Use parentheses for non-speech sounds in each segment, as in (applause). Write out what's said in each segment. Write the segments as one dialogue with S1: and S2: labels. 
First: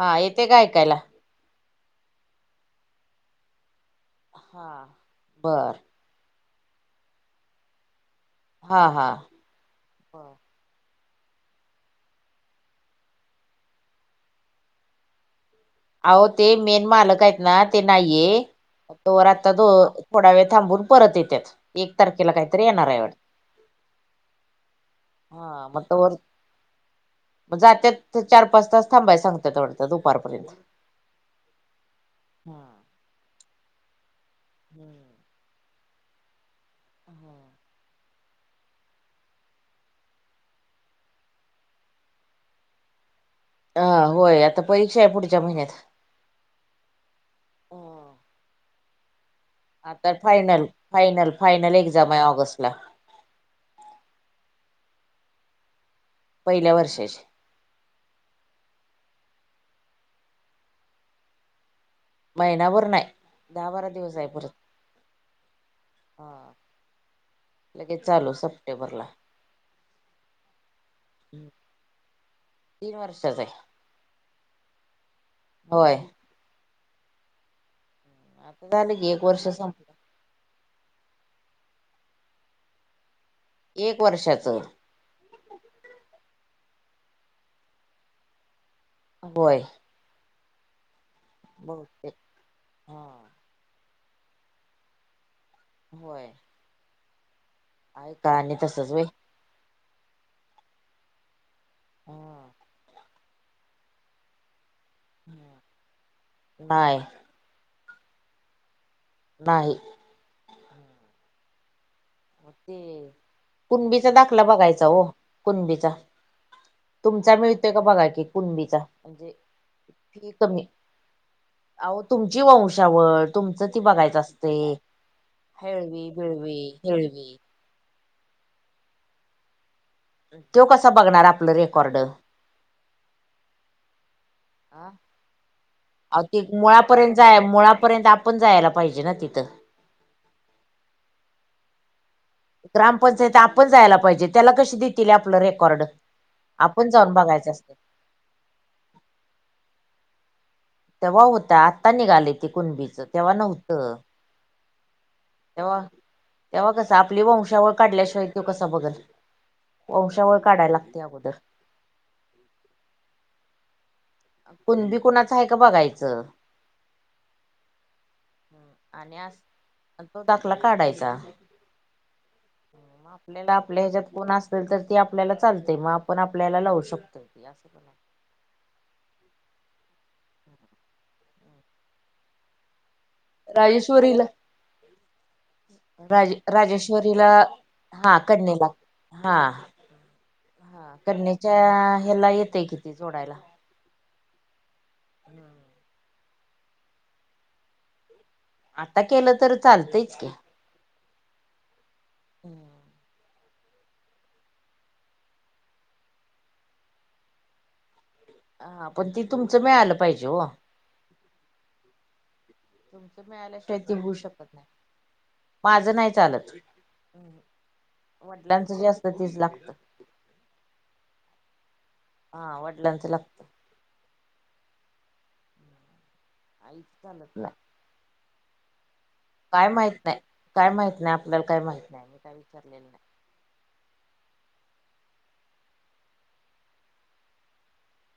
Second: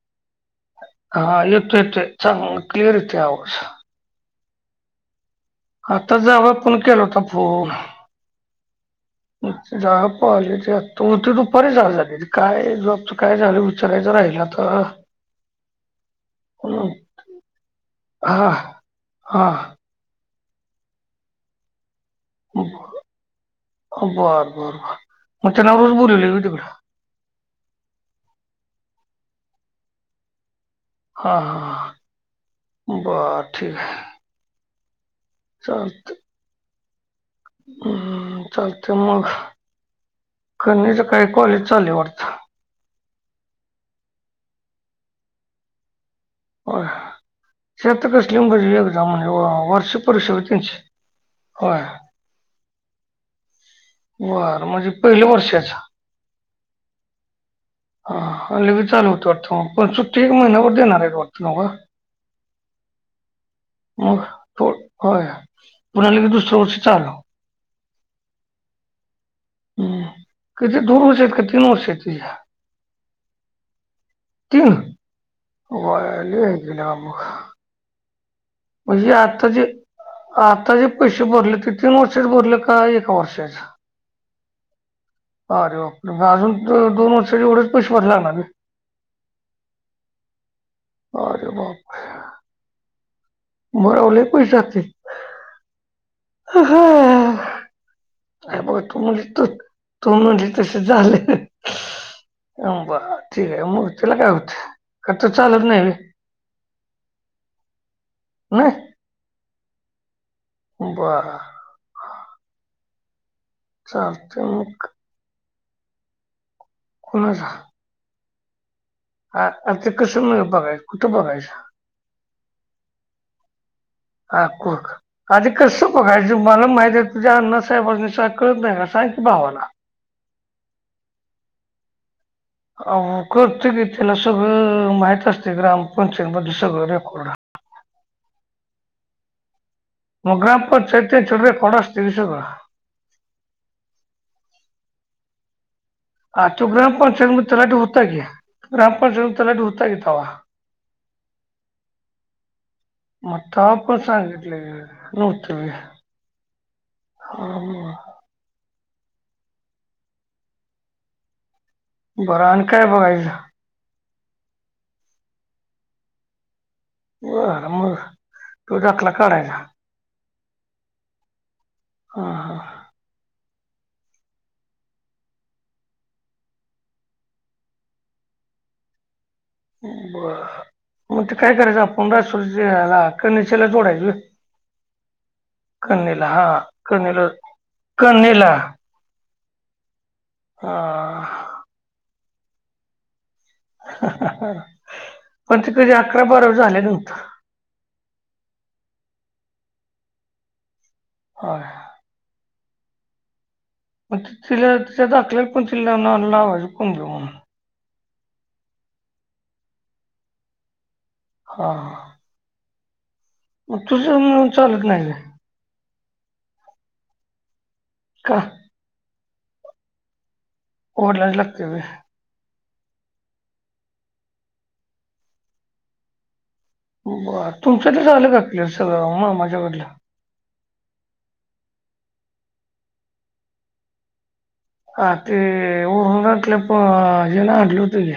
S1: हा येते का ऐकायला.
S2: हा येतोय येतोय चांग क्लिअर येतोय आवाज.
S1: हा बरं.
S2: आता जावं पण केला होता फोन.
S1: हा हा.
S2: (unintelligible) पाले ते आत्ता बोलते दुपारी जाया लागेल काय जॉबचा काय झालं हो सगळ्याचा राहिलं तर
S1: अहो ते मेन मालक आहेत ना ते नाहीये
S2: हा
S1: तो रा
S2: हा
S1: आता दो थोडा वेळ थांबून परत येत्यात, एक तारखेला काहीतरी येणार आहे वाट
S2: बर बर बर मग त्यांना पण बोलाविले म तिकडं.
S1: मग जात्यात ते चार-पाच तास थांबाय सांगतात तेवढा तर दुपारपर्यंत.
S2: हा हा.
S1: हां.
S2: बर ठीक आहे.
S1: (unintelligible)
S2: चालतं.
S1: आ हा.
S2: उम्म हम्म चालते मग कन्याचे काही कॉलेज चाललय वाटतं.
S1: हा होय आता परीक्षा आहे पुढच्या महिन्यात.
S2: होय (unintelligible) कसली (unintelligible) एक्झाम म्हणे ओ
S1: आता फायनल फायनल फायनल
S2: होय
S1: एक्झाम आहे ऑगस्ट ला.
S2: बरं म्हणजे पहिल्या वर्षाचा.
S1: पहिल्या वर्षाचे.
S2: हा हा लगेच चालू होतं वाटथाम पण सुट्टी एक महिन्यावर देणार आहे वाटतं ना वय.
S1: महिनाभर नाय दहा बारा दिवस
S2: मग
S1: आहे परत.
S2: थो होय. पुन्हा
S1: हा
S2: लगेच दुसरं वर्ष चालू.
S1: लगेच चालू सप्टेंबर ला.
S2: हम्म किती दोन वर्ष आहेत का तीन वर्षाची?
S1: तीन वर्षा.
S2: तीन
S1: होय
S2: वय लय आहे की ना मग.
S1: आता झालं की
S2: म्हणजे
S1: एक वर्ष
S2: आता जे
S1: संपलं
S2: आता जे पैशे भरले ते तीन वर्षाचे भरले का एक वर्षाचं?
S1: एक वर्षाचं.
S2: अरे बापरे! म अजून दो दोन वर्षाचे एवढे पैसे भरणार ना बी.
S1: होय.
S2: अरे बाप
S1: बहुतेक हा
S2: म व लय पैशे लागतील.
S1: होय.
S2: हा हा
S1: आहे का आणि
S2: काय बघा
S1: तसच व्हय
S2: तुम्हाली तर तुम्हाली तसंच झालंय अम बर. ठीक आहे मग त्याला काय होत खर्च चालत नाय वे.
S1: नाही
S2: नाय
S1: नाही
S2: बरं.
S1: होते कुणबीचा दाखला
S2: चालतंय मग
S1: बघायचा हो कुणबीचा. तुमचा
S2: कुणाचा
S1: मिळतोय का बघा की कुंणबीचा.
S2: आ आता कसं मी बघायचं कुठं बघायचं?
S1: अहो तुमची वंशावळ तुमचं ती बघाय
S2: हा कुख आ ते कसं बघायचं
S1: बिळवी
S2: मला माहि काय ते तुझ्या
S1: हेळवी
S2: अण्णासाहेबांना शा कळत नाही का सांग की भावाला.
S1: तो कसा बगणार आपलं रेकॉर्ड?
S2: अं करतंय की, त्याला
S1: आ
S2: सगळं माहित असते ग्रामपंचायती मधलं सगळं रेकॉर्ड.
S1: त मुळापर्यंत आप पण जायला पाहिजे ना तिथं?
S2: मग ग्रामपंचायतेचं रेकॉर्ड असते की सगळं.
S1: ग्रामपंचायत आपण जायला पाहिजे, त्याला कशी देतील आपलं रेकॉर्ड?
S2: आ तो
S1: आपण
S2: ग्राम
S1: जाऊन
S2: पंचायत मदे
S1: बघायचं असतं
S2: तलाठी होता की, ग्राम पंचायत मदे तलाठी होता की तवा.
S1: तेव्हा होता. आत्ता निघाले ते कुणबीचं, तेव्हा नव्ह
S2: आओ पन संगिटलेलं. नव्हतं. मी
S1: तेव्हा, तेव्हा कसं आपली
S2: हा
S1: वंशावळ काढल्याशिवाय तो कसा बगल? वंशावळ काढायला लागते अगोदर.
S2: बर आण काय बायल?
S1: कुणबी कुणाचं हाय का बघायचं.
S2: बर म तो जतला
S1: आणि अस
S2: करायला.
S1: तो दाखला काढायचा.
S2: हा हा.
S1: मग आपल्याला आपल्या ह्याच्यात कोण असेल तर ते आपल्याला चालते, म आपण आपल्याला लावू शकतोय. हे असं काना
S2: ब्बर, मग ते काय करायचं? आप्पान क्काय सोलश याला कनेक्शनला जोडायचं कणेला
S1: राजे
S2: हा कणेला
S1: राजेश्वरीला, हा,
S2: कणेला
S1: कडनेला हाआ
S2: हा
S1: करणीच्याआ ह्याल्ला येतंय की ते जोडायला.
S2: हाहाहा पण ते कधी अकरा बारव झालं नव्हतं.
S1: आता केलंय तर चालतंयच की.
S2: होय.
S1: हां
S2: म तिला तिच्या दाखल्यावर पन तिला लान लावायचा, पंद्रा म्हणून.
S1: आ पण ते तुमचं मिळालं पाहिजे ओ.
S2: होओ.
S1: तुमचं मिळाल्या शिवाय ते होऊ शकत
S2: म्हणून
S1: नाही.
S2: चालत व्हय.
S1: माजं नाई चालत,
S2: का
S1: वडलांचं जे असतं तेच लागतं.
S2: ओलाय लागतंय व्हय?
S1: हा वडलांचं लागतं. आईच चालत
S2: बर,
S1: नाही
S2: तुमचं त झालं का क्लिअर सगळं? मम
S1: काय म्हैत नाई काय म्हैत नाई, आपल्याला काय म्हैत नायी. मी काय विचारलेलं नायी.
S2: आ ते, ओरूनटलं प हे लागलंवतं की.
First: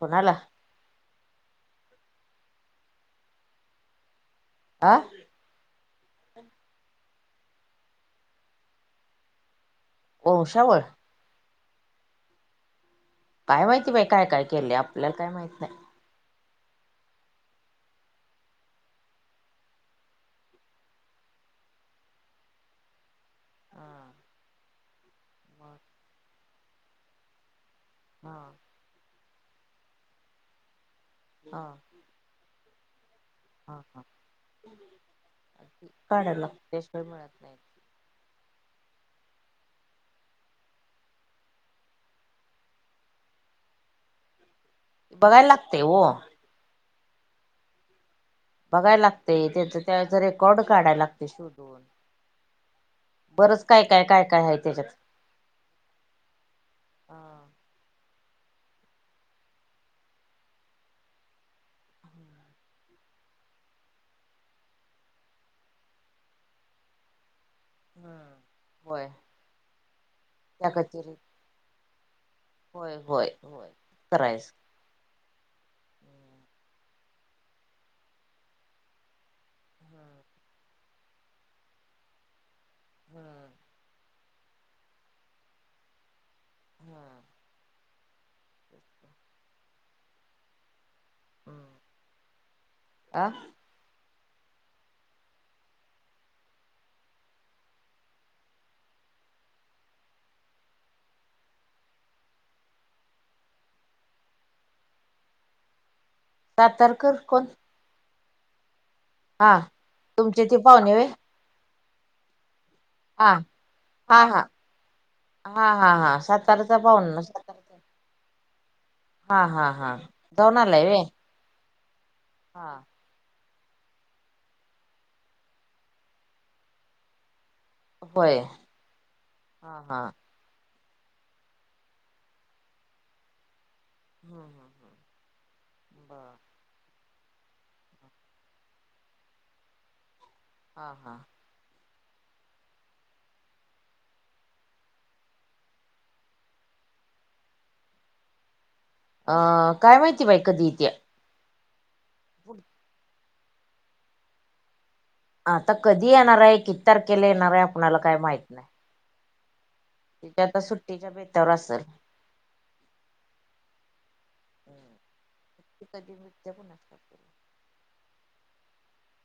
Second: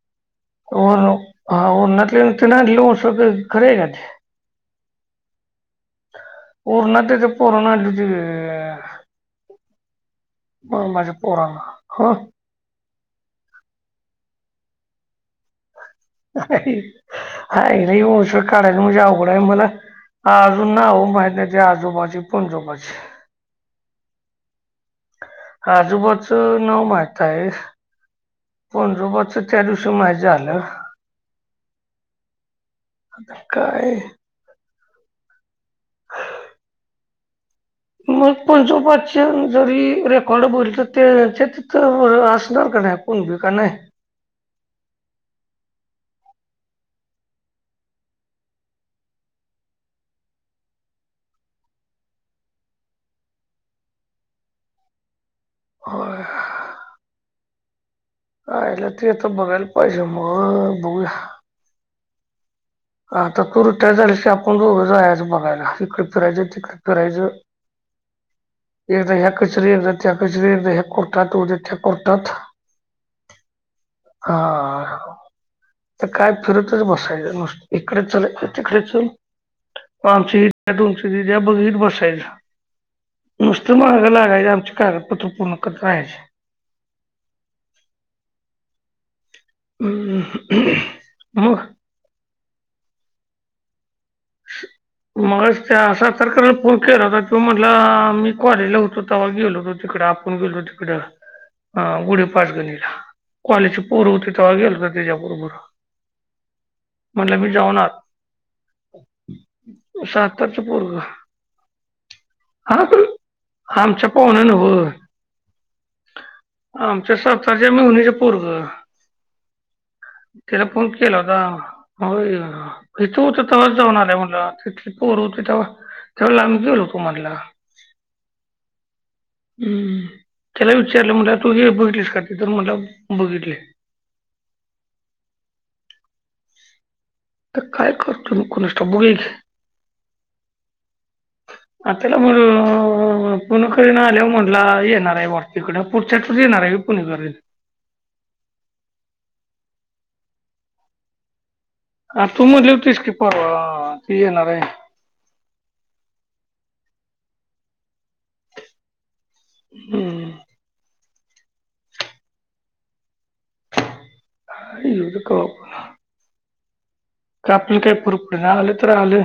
S1: बघाला?
S2: ओनो, हा ओनाटले ते ना लाव उसासे खरेय का ते?
S1: आं?
S2: ओरणाते ते पोराने आणलेते तेए?
S1: वंशावळ
S2: म माझ्या पोरानं, हो?
S1: काय माहिती बाई काय काय केल्लेलंय? आपल्याला काय माहीत नाही.
S2: आह्हीही हाए, लई वशावळ काढाय म्हंजे लई अवघडाय मला. हा आजून हो माहित नाही ते आजोबाची, पणजोबाची.
S1: (unintelligible)
S2: आजोबाचं नाव माहित हाय.
S1: हां
S2: पणजोबाचं त्या दिवशी माहित झालं.
S1: हा
S2: आता काय,
S1: काढाय लाग त्याशिवाय मिळत नाही.
S2: मग पजोबाच्या जरी रेकॉर्ड बोलत्यात ते तर त्याच्या तिथं असणार का नाही? पणजं का नाही
S1: बघाय लागतंय हो. बघाय लागतंय, त्येचं त्याचा रेकॉर्ड काढाय लागतय शोधून. बरंच काय, काय, काय, काय हाय तेच्यात,
S2: व्हय.
S1: हां
S2: आयला ते तर बघायला पाहिजे मग, बघूया.
S1: हम्म
S2: आ तुरट्या झाल्याशी आपण दोघं जायाचं बघायला, इकडे फिरायचं, तिकडं फिरायचं.
S1: होय
S2: एकदा ह्या कचेरीत, एकदा त्या कचेरीत,
S1: त्या
S2: एकदा ह्या
S1: कचेरीत
S2: खोकटात, उद्या त्या खोकटात,
S1: होय होय होय करायच.
S2: हां.. तर काय फिरतच बसायच नुसतं इकडे चल, तिकडं चल आमची हीट, तुमचीट या बघीत बसायच. नुसतं मागं लागायचं आमची कागदपत्र पूर्ण करत राहायची.
S1: हा
S2: (unintelligible) मग
S1: आं
S2: (unintelligible) मगाशी त्या सातारकरला फोन केला होता, त्यो म्हणला मी कॉलेजला होतो तेव्हा गेलो होतो तिकडं, आप ण गेलो तिकडं. हा गुढे पाचगणीला कॉलेजची पोरं होते तेव्हा गेलतो तेजाबरोबर.
S1: सातारकर कोण?
S2: आत
S1: हा तुमचे ते
S2: सातारचं
S1: पाहुणे
S2: पोरगं.
S1: व्हय
S2: हा
S1: हा
S2: आमच्या
S1: हा हा
S2: पावना नव्हं,
S1: हा हा हा सातारचा
S2: आमच्या
S1: पाहुणा
S2: सा तारच्या
S1: सातारचा
S2: मेव्हणीचं पोरगं.
S1: हा हा हा जाऊन
S2: तिला
S1: आलाय
S2: फोन
S1: व्हय
S2: केला होता हो.
S1: हा
S2: इथं होती तेव्हाच जाऊन आलोय म्हणला, तिथली पोर होती तेव्हा त्यावेळेला आम्ही गेलोतो म्हणला.
S1: व्हय.
S2: हं.., त्याला विचारलं म्हणला तू हे बघितलीस का? ते तर म्हणला बघितलंय.
S1: (unintelligible)
S2: आता काय करतो कुणास ठाऊक, बघुया की,
S1: हा, हा
S2: आ त्याला म पुणकरीन आल्यावर म्हंटला येणार आहे, वा इकडं पुढच्या आठवड्यातच येणार हाय व्हय पुणेकरीनं?
S1: अ काय माहिती बाई कधी ईत्या?
S2: ह तू म्हणली होतीस की, परवा ती येणार आहे.
S1: आता कधी येणार आहे, किती तारखेला येणार आहे, आपणाला काय माहित नाही.
S2: हम्म
S1: आता सुट्टीच्या बेता्यावर असेल.
S2: (unintelligible)
S1: ते कधी नृत्य पण असत.
S2: का आपलं काय पुरप नाही, आलं तर आलं.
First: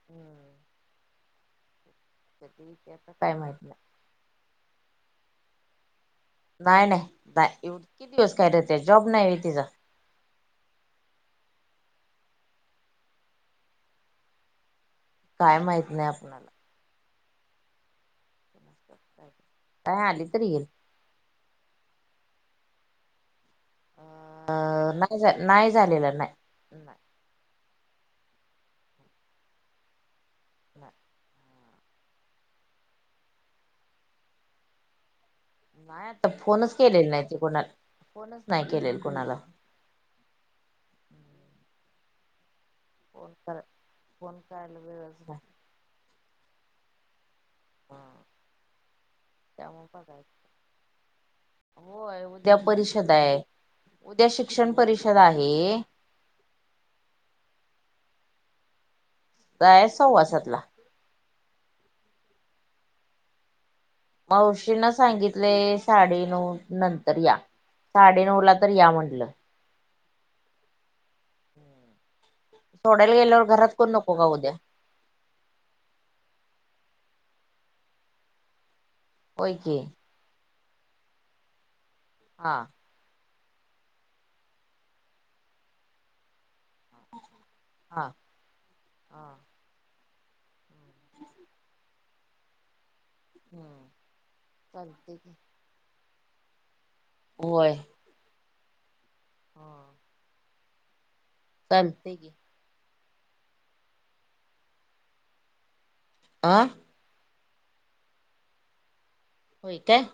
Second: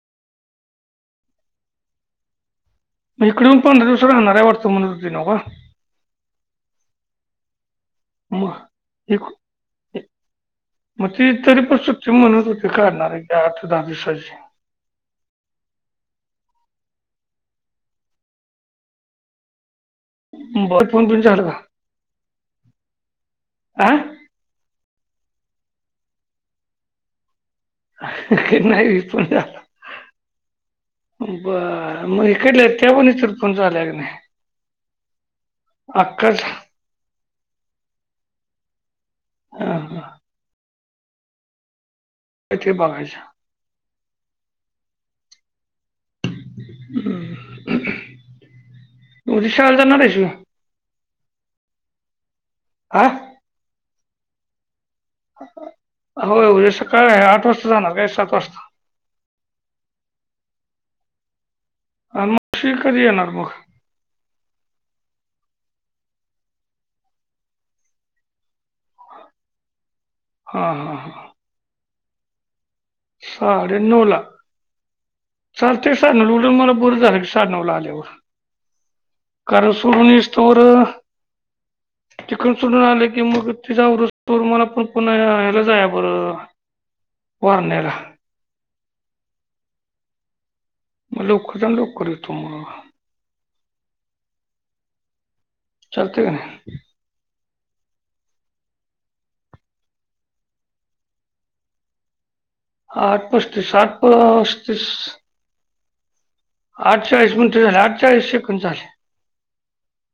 S1: हम्म अच्छ ठीक आहे,
S2: ग इकड येऊन पंधरा दिवस राहणार आहे वाटतो. मनती नवका.
S1: नाही, नाही, नाही, एव कती दिवस कायरते. जॉब
S2: मग
S1: नाही
S2: इक-
S1: आहे तिचां.
S2: मग ती तरी पण सुट्ट म्हणत होते काढणार आहे. की आठ दहा दिवसाची
S1: माहीत नाही, आपला ह आली तर येईल.
S2: बर फोन पण चाल का, आ?
S1: अ नाही, नाही झालेलं नाही. नाही.
S2: नाही, प (inaudible) ण झाला.
S1: नाही
S2: बर, मग इकडल्या त् (inaudible) या पतर पण (inaudible) चाल्या क नाही.
S1: नाही, आता
S2: अक्काच
S1: फोनच केलेले नाही. ते कोणा फोनच नाही केलेल कोणाला.
S2: हा. अ (unintelligible) थे (unintelligible) पाघयच्या
S1: फोन फोन करायला वेळच नाही.
S2: हम.
S1: हा त्यामुळे
S2: जाणार
S1: प
S2: आहेस की?
S1: (unintelligible) होय हो उद्या
S2: हा
S1: परिषद हाय. उद्या शिक्षण परिषद आहे.
S2: होय. उद्या सकाळी आठ वाजता जाणार का? सात वाजता?
S1: जायायचं सव्वासातला.
S2: अन मग (unintelligible) येनार मग
S1: मावशींना सांगितले साडेनऊ नंतर या. साडे नऊ ला तर या म्हटलं.
S2: हा हा हा.
S1: सोडायला गेल्यावर घरात कोण नको का उद्या?
S2: चालतंय सांनव ल उडून मला बरं झालं की मला साडेनऊ ला आल्यावर,
S1: होय
S2: कारण
S1: की
S2: सोडून तंवर
S1: हा
S2: तिकून सडून आले की मग तिज् तू मला पण पुन्हा मला हला जायाय बर, बरं वारण्याला.
S1: हा हा
S2: मग लवकरच लवकर येतो मग.
S1: हम्म. चालतंय की.
S2: चलते का नाई?
S1: होय हा. चालते की.
S2: आठ पस्तीस, साठ पस्तीस.
S1: आ?
S2: अठचाळीस म्हणतोय झाल्यात. अठचाळीसशे सेकंड झाल्यात.
S1: होय काय?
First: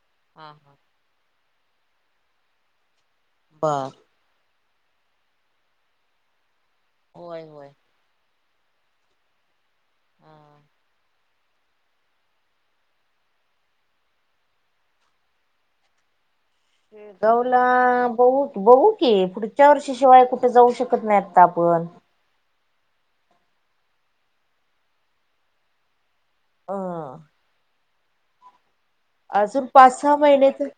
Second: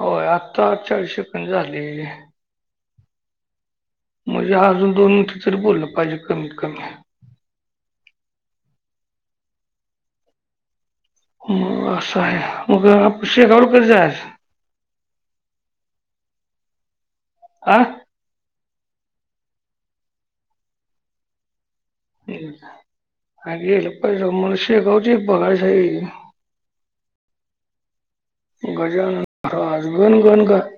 S2: होय,
S1: हा हा
S2: आत्ता चाळीस सेकंड झाले.
S1: बा..
S2: म्हणजे... अजून मिनट तरी पाहिजे, कमीत -कमी.
S1: होय... होय... हा
S2: असं आहे. मग (inaudible) आप शेखावरड (inaudible) क जा आहे
S1: दौ..
S2: आ
S1: लांब बउ... बहू की... पुढच्या वर्षी शिवाय कुठ जाऊ शकत नाही आता आपण.
S2: अग... पहिला माऊ शेगावच म्हण श (inaudible)
S1: अ....
S2: गजानन
S1: अजून
S2: (inaudible)
S1: पाच सहा
S2: गण... गण...
S1: महिने तर
S2: गण...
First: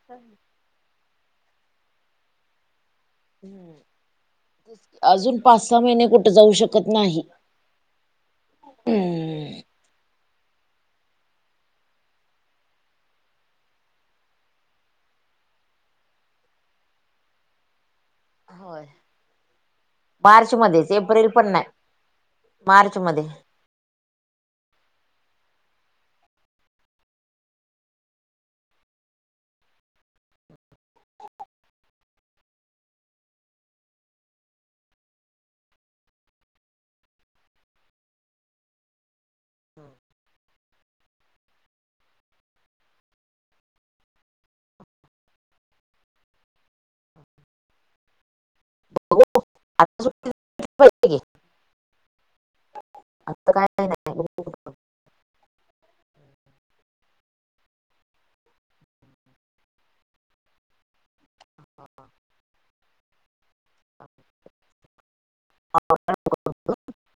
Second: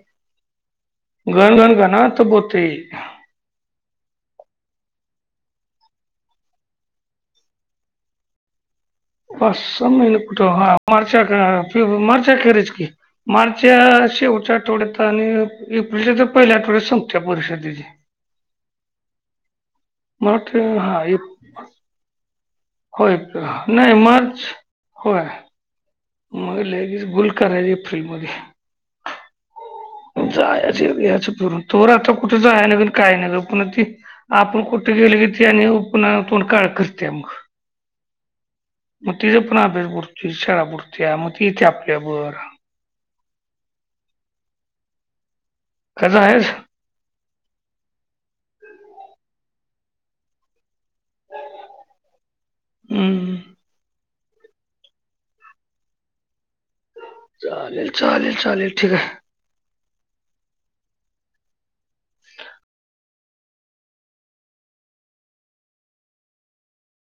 S2: गण... गण.. गणात गोते.
S1: ह्म्म्म.... अजून पाच- सहा महिने कुठे शकत नाही. हम्म....
S2: पाच -सहा महिने कुठ.. हा.. मार्च अखेर फेब्रुवारी मार्च अखेरीच की. मार्चच्या.. शेवटच्या आठवड्यात आणि एप्रिलच्या तर पहिल्या आठवड्यात संपतय परिषा त्याची.
S1: होय,
S2: मला
S1: मार्च
S2: वाटतं
S1: मध्येच
S2: हा
S1: एप्रिल
S2: एप-
S1: पण नाही. मार्च
S2: होय...
S1: मध्ये
S2: का नई मार्च... होय, मग लई दिस गुल करायली फ्रि मध्ये. जायाच बी याच फिरून, तोवर आता कुठ जाया नगत आणि काय नग पुन्हा ती आपण कुठ गेले की ती आणि पुन्हा तोंड काळ करत्या मगं. मग तिचा पण अभ्यास बुडतोय, शाळा बुडतीया, मग ती येते आपल्याबर. कसा आहेस?
S1: बघू आता झोपेतून उठलो की.
S2: हम्म
S1: आता काही नय. हो (inaudible)
S2: चालेल.. चालेल.. चालेल ठीकय. ह (inaudible)
S1: ह (unintelligible)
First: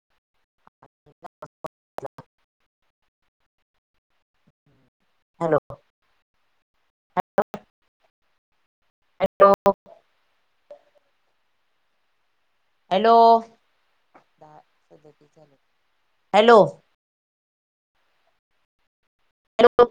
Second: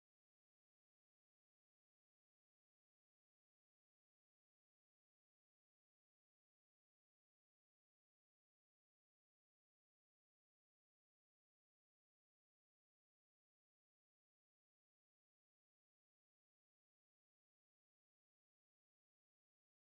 S1: hello! Hello! Hello!... hello! Hello!